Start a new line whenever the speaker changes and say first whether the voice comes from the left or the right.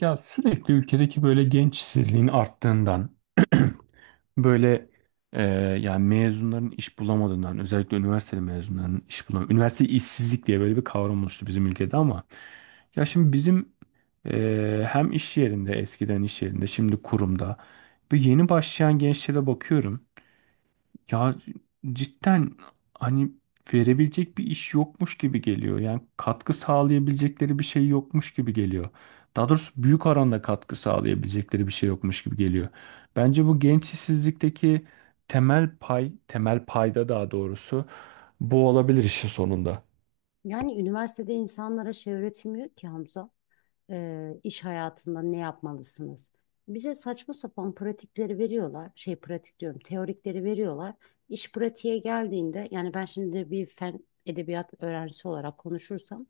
right: Ya sürekli ülkedeki böyle genç işsizliğin arttığından böyle e, yani mezunların iş bulamadığından özellikle üniversiteli mezunların iş bulamadığından üniversite işsizlik diye böyle bir kavram oluştu bizim ülkede ama ya şimdi bizim hem iş yerinde eskiden iş yerinde şimdi kurumda bu yeni başlayan gençlere bakıyorum ya cidden hani verebilecek bir iş yokmuş gibi geliyor. Yani katkı sağlayabilecekleri bir şey yokmuş gibi geliyor. Daha doğrusu büyük oranda katkı sağlayabilecekleri bir şey yokmuş gibi geliyor. Bence bu genç işsizlikteki temel pay, temel payda daha doğrusu bu olabilir işin sonunda.
left: Yani üniversitede insanlara şey öğretilmiyor ki Hamza, iş hayatında ne yapmalısınız? Bize saçma sapan pratikleri veriyorlar. Şey pratik diyorum, teorikleri veriyorlar. İş pratiğe geldiğinde yani ben şimdi bir fen edebiyat öğrencisi olarak konuşursam,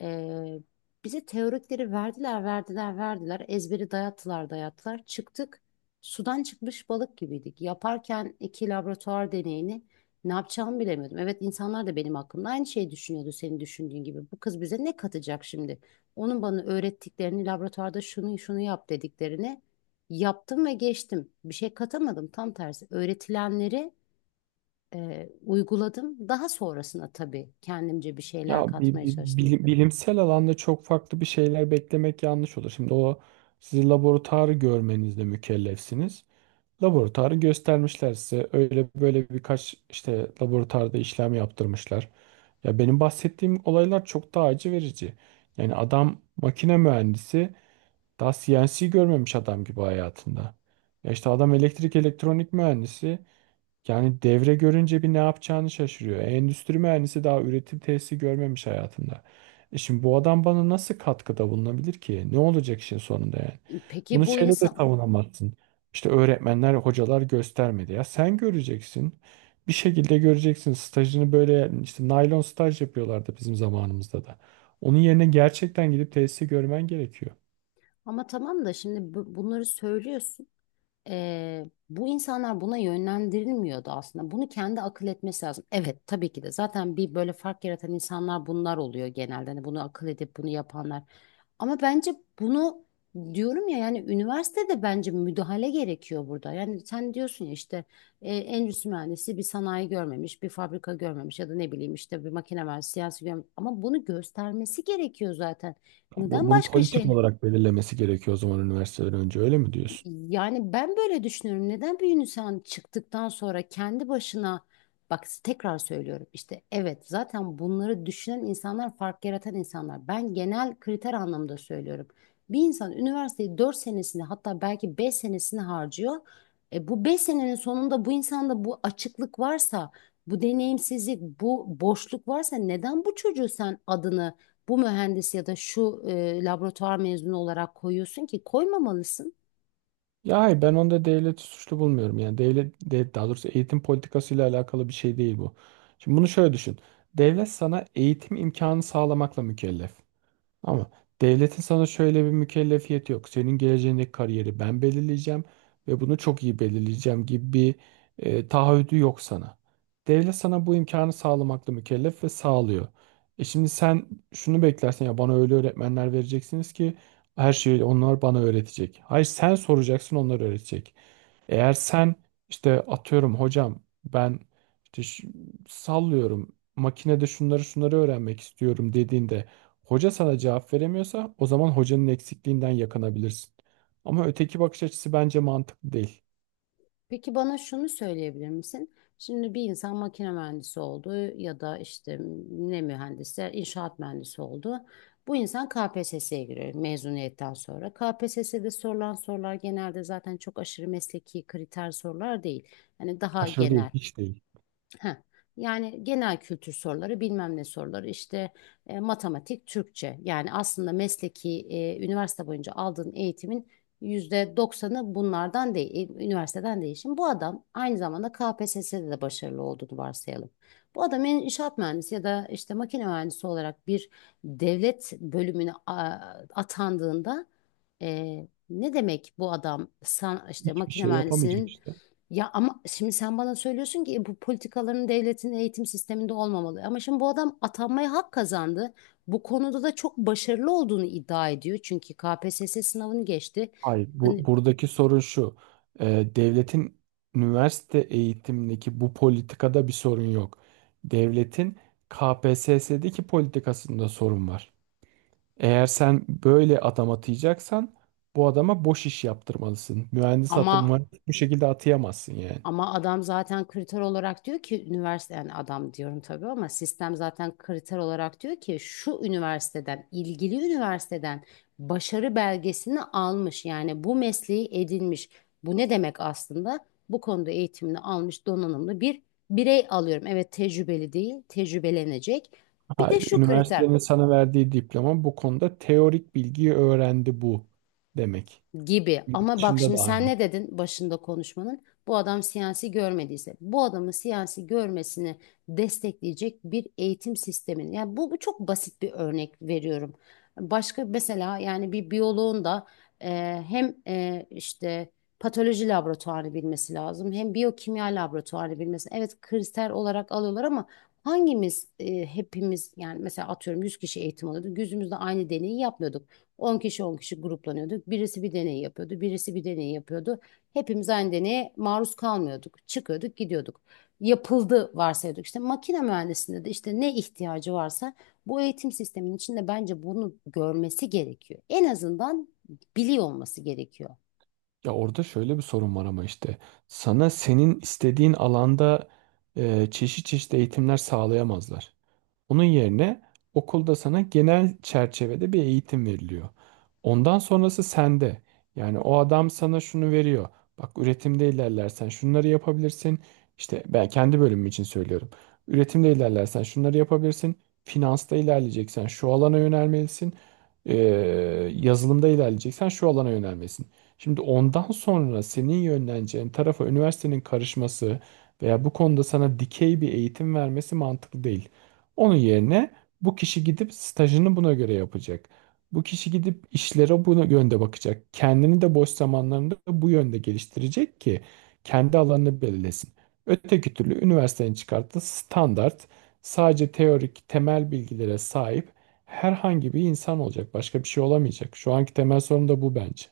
left: e, bize teorikleri verdiler, verdiler, verdiler. Ezberi dayattılar, dayattılar. Çıktık. Sudan çıkmış balık gibiydik. Yaparken iki laboratuvar deneyini ne yapacağımı bilemiyordum. Evet, insanlar da benim hakkımda aynı şeyi düşünüyordu senin düşündüğün gibi. Bu kız bize ne katacak şimdi? Onun bana öğrettiklerini, laboratuvarda şunu şunu yap dediklerini yaptım ve geçtim. Bir şey katamadım. Tam tersi öğretilenleri uyguladım. Daha sonrasına tabii kendimce bir şeyler
right: Ya bi-
left: katmaya
right: bi-
left: çalıştım.
right: bili- bilimsel alanda çok farklı bir şeyler beklemek yanlış olur. Şimdi o siz laboratuvarı görmenizle mükellefsiniz. Laboratuvarı göstermişler size. Öyle böyle birkaç işte laboratuvarda işlem yaptırmışlar. Ya benim bahsettiğim olaylar çok daha acı verici. Yani adam makine mühendisi daha CNC görmemiş adam gibi hayatında. Ya işte adam elektrik elektronik mühendisi yani devre görünce bir ne yapacağını şaşırıyor. E, endüstri mühendisi daha üretim tesisi görmemiş hayatında. E şimdi bu adam bana nasıl katkıda bulunabilir ki? Ne olacak işin sonunda yani?
left: Peki
right: Bunu
left: bu
right: şeyle de
left: insan.
right: savunamazsın. İşte öğretmenler, hocalar göstermedi. Ya sen göreceksin. Bir şekilde göreceksin. Stajını böyle işte naylon staj yapıyorlardı bizim zamanımızda da. Onun yerine gerçekten gidip tesisi görmen gerekiyor.
left: Ama tamam da şimdi bunları söylüyorsun. Bu insanlar buna yönlendirilmiyordu aslında. Bunu kendi akıl etmesi lazım. Evet tabii ki de zaten bir böyle fark yaratan insanlar bunlar oluyor genelde. Hani bunu akıl edip bunu yapanlar. Ama bence bunu, diyorum ya, yani üniversitede bence müdahale gerekiyor burada. Yani sen diyorsun ya, işte endüstri mühendisi bir sanayi görmemiş, bir fabrika görmemiş ya da ne bileyim işte bir makine mühendisi siyasi görmemiş. Ama bunu göstermesi gerekiyor zaten. Neden
right: Bunu
left: başka
right: politik
left: şey?
right: olarak belirlemesi gerekiyor o zaman üniversiteden önce öyle mi diyorsun?
left: Yani ben böyle düşünüyorum. Neden bir insan çıktıktan sonra kendi başına, bak tekrar söylüyorum, işte evet zaten bunları düşünen insanlar fark yaratan insanlar. Ben genel kriter anlamda söylüyorum. Bir insan üniversiteyi 4 senesini, hatta belki 5 senesini harcıyor. Bu 5 senenin sonunda bu insanda bu açıklık varsa, bu deneyimsizlik, bu boşluk varsa, neden bu çocuğu sen adını bu mühendis ya da şu laboratuvar mezunu olarak koyuyorsun ki? Koymamalısın.
right: Ya hayır ben onda devleti suçlu bulmuyorum. Yani daha doğrusu eğitim politikasıyla alakalı bir şey değil bu. Şimdi bunu şöyle düşün. Devlet sana eğitim imkanı sağlamakla mükellef. Ama devletin sana şöyle bir mükellefiyeti yok. Senin geleceğindeki kariyeri ben belirleyeceğim ve bunu çok iyi belirleyeceğim gibi bir taahhüdü yok sana. Devlet sana bu imkanı sağlamakla mükellef ve sağlıyor. E şimdi sen şunu beklersen ya bana öyle öğretmenler vereceksiniz ki her şeyi onlar bana öğretecek. Hayır sen soracaksın onlar öğretecek. Eğer sen işte atıyorum hocam ben işte sallıyorum makinede şunları şunları öğrenmek istiyorum dediğinde hoca sana cevap veremiyorsa o zaman hocanın eksikliğinden yakınabilirsin. Ama öteki bakış açısı bence mantıklı değil.
left: Peki bana şunu söyleyebilir misin? Şimdi bir insan makine mühendisi oldu ya da işte ne mühendisler, inşaat mühendisi oldu. Bu insan KPSS'ye giriyor mezuniyetten sonra. KPSS'de sorulan sorular genelde zaten çok aşırı mesleki kriter sorular değil. Hani daha
right: Aşırı değil,
left: genel.
right: hiç değil.
left: Heh. Yani genel kültür soruları, bilmem ne soruları, işte matematik, Türkçe. Yani aslında mesleki üniversite boyunca aldığın eğitimin %90'ı bunlardan değil, üniversiteden değil. Şimdi bu adam aynı zamanda KPSS'de de başarılı olduğunu varsayalım. Bu adam inşaat mühendisi ya da işte makine mühendisi olarak bir devlet bölümüne atandığında, ne demek bu adam işte
right: Hiçbir
left: makine
right: şey yapamayacak
left: mühendisinin.
right: işte.
left: Ya ama şimdi sen bana söylüyorsun ki, "Bu politikaların devletin eğitim sisteminde olmamalı. Ama şimdi bu adam atanmaya hak kazandı. Bu konuda da çok başarılı olduğunu iddia ediyor. Çünkü KPSS sınavını geçti."
right: Hayır,
left: Hani.
right: buradaki sorun şu. Devletin üniversite eğitimindeki bu politikada bir sorun yok. Devletin KPSS'deki politikasında sorun var. Eğer sen böyle adam atayacaksan bu adama boş iş yaptırmalısın. Mühendis
left: Ama
right: atama bu şekilde atayamazsın yani.
left: Ama adam zaten kriter olarak diyor ki üniversite, yani adam diyorum tabii ama sistem zaten kriter olarak diyor ki şu üniversiteden, ilgili üniversiteden başarı belgesini almış, yani bu mesleği edinmiş. Bu ne demek aslında? Bu konuda eğitimini almış donanımlı bir birey alıyorum. Evet, tecrübeli değil, tecrübelenecek. Bir de
right: Hayır,
left: şu kriter
right: üniversitenin sana verdiği diploma bu konuda teorik bilgiyi öğrendi bu demek.
left: gibi.
right: Yurt
left: Ama bak
right: dışında
left: şimdi
right: da
left: sen
right: aynı.
left: ne dedin başında konuşmanın? Bu adam siyasi görmediyse, bu adamın siyasi görmesini destekleyecek bir eğitim sistemini. Yani bu çok basit bir örnek veriyorum. Başka mesela, yani bir biyoloğun da e, hem işte patoloji laboratuvarı bilmesi lazım, hem biyokimya laboratuvarı bilmesi. Evet kriter olarak alıyorlar ama hangimiz hepimiz, yani mesela atıyorum, 100 kişi eğitim alıyordu. Yüzümüzde aynı deneyi yapmıyorduk. 10 kişi 10 kişi gruplanıyorduk. Birisi bir deney yapıyordu, birisi bir deney yapıyordu. Hepimiz aynı deneye maruz kalmıyorduk. Çıkıyorduk, gidiyorduk. Yapıldı varsayıyorduk. İşte makine mühendisliğinde de işte ne ihtiyacı varsa bu eğitim sisteminin içinde bence bunu görmesi gerekiyor. En azından biliyor olması gerekiyor.
right: Ya orada şöyle bir sorun var ama işte sana senin istediğin alanda çeşit çeşit eğitimler sağlayamazlar. Onun yerine okulda sana genel çerçevede bir eğitim veriliyor. Ondan sonrası sende. Yani o adam sana şunu veriyor. Bak üretimde ilerlersen şunları yapabilirsin. İşte ben kendi bölümüm için söylüyorum. Üretimde ilerlersen şunları yapabilirsin. Finansta ilerleyeceksen şu alana yönelmelisin. Ee, Yazılımda ilerleyeceksen şu alana yönelmelisin. Şimdi ondan sonra senin yönleneceğin tarafa üniversitenin karışması veya bu konuda sana dikey bir eğitim vermesi mantıklı değil. Onun yerine bu kişi gidip stajını buna göre yapacak. Bu kişi gidip işlere buna yönde bakacak. Kendini de boş zamanlarında bu yönde geliştirecek ki kendi alanını belirlesin. Öteki türlü üniversitenin çıkarttığı standart sadece teorik temel bilgilere sahip herhangi bir insan olacak. Başka bir şey olamayacak. Şu anki temel sorun da bu bence.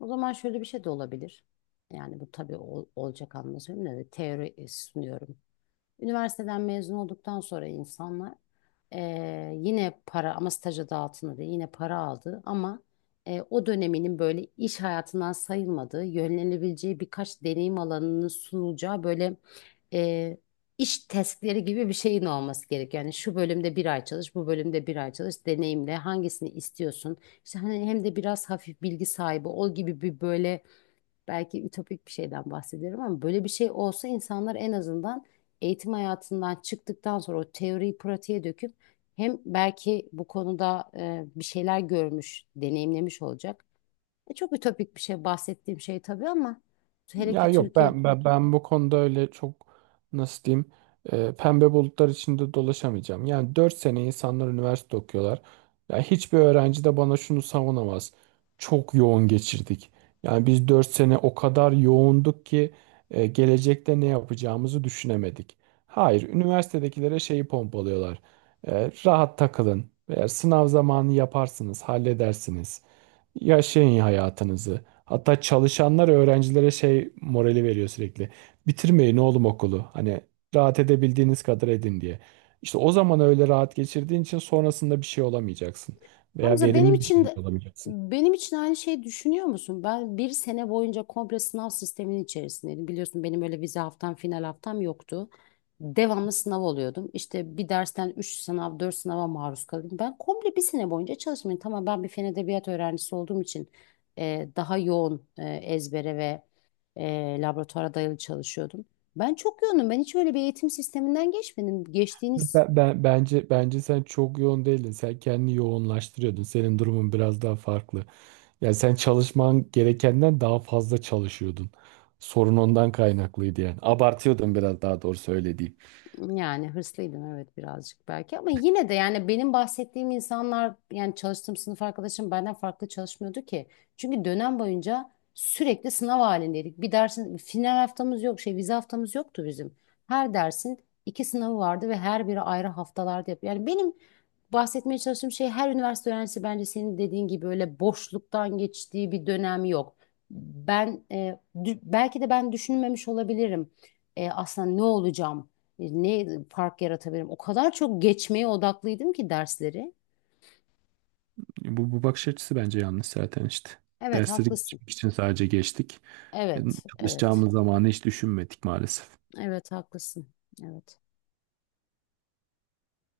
left: O zaman şöyle bir şey de olabilir. Yani bu tabii olacak anlamda söylemiyorum da, teori sunuyorum. Üniversiteden mezun olduktan sonra insanlar, yine para ama staja da altında değil, yine para aldı ama o döneminin böyle iş hayatından sayılmadığı, yönlenebileceği birkaç deneyim alanının sunulacağı, böyle eee, iş testleri gibi bir şeyin olması gerek. Yani şu bölümde bir ay çalış, bu bölümde bir ay çalış, deneyimle hangisini istiyorsun? İşte hani hem de biraz hafif bilgi sahibi ol gibi bir, böyle belki ütopik bir şeyden bahsediyorum, ama böyle bir şey olsa insanlar en azından eğitim hayatından çıktıktan sonra o teoriyi pratiğe döküp, hem belki bu konuda bir şeyler görmüş, deneyimlemiş olacak. Çok ütopik bir şey bahsettiğim şey tabii, ama hele
right: Ya
left: ki
right: yok
left: Türkiye.
right: ben ben, ben bu konuda öyle çok nasıl diyeyim pembe bulutlar içinde dolaşamayacağım. Yani 4 sene insanlar üniversite okuyorlar. Ya hiçbir öğrenci de bana şunu savunamaz. Çok yoğun geçirdik. Yani biz 4 sene o kadar yoğunduk ki gelecekte ne yapacağımızı düşünemedik. Hayır, üniversitedekilere şeyi pompalıyorlar. E, rahat takılın. Eğer sınav zamanı yaparsınız, halledersiniz. Yaşayın hayatınızı. Hatta çalışanlar öğrencilere şey morali veriyor sürekli. Bitirmeyin oğlum okulu. Hani rahat edebildiğiniz kadar edin diye. İşte o zaman öyle rahat geçirdiğin için sonrasında bir şey olamayacaksın. Veya
left: Hamza, benim
right: verimli bir
left: için
right: şekilde
left: de,
right: olamayacaksın.
left: benim için aynı şeyi düşünüyor musun? Ben bir sene boyunca komple sınav sisteminin içerisindeydim. Biliyorsun benim öyle vize haftam, final haftam yoktu. Devamlı sınav oluyordum. İşte bir dersten 3 sınav, 4 sınava maruz kalıyordum. Ben komple bir sene boyunca çalışmadım. Tamam, ben bir fen edebiyat öğrencisi olduğum için daha yoğun, ezbere ve laboratuvara dayalı çalışıyordum. Ben çok yoğunum. Ben hiç öyle bir eğitim sisteminden geçmedim. Geçtiğiniz.
right: Bence sen çok yoğun değildin. Sen kendini yoğunlaştırıyordun. Senin durumun biraz daha farklı. Yani sen çalışman gerekenden daha fazla çalışıyordun. Sorun ondan kaynaklıydı yani. Abartıyordun biraz daha doğru öyle.
left: Yani hırslıydım evet, birazcık belki, ama yine de yani benim bahsettiğim insanlar, yani çalıştığım sınıf arkadaşım benden farklı çalışmıyordu ki. Çünkü dönem boyunca sürekli sınav halindeydik. Bir dersin final haftamız yok, şey, vize haftamız yoktu bizim. Her dersin iki sınavı vardı ve her biri ayrı haftalarda yapıyor. Yani benim bahsetmeye çalıştığım şey, her üniversite öğrencisi bence senin dediğin gibi öyle boşluktan geçtiği bir dönem yok. Ben belki de ben düşünmemiş olabilirim. Aslında ne olacağım? Ne fark yaratabilirim? O kadar çok geçmeye odaklıydım ki dersleri.
right: Bu bakış açısı bence yanlış zaten işte.
left: Evet
right: Dersleri
left: haklısın.
right: geçmek için sadece geçtik. E,
left: Evet, evet.
right: Çalışacağımız zamanı hiç düşünmedik maalesef.
left: Evet haklısın. Evet.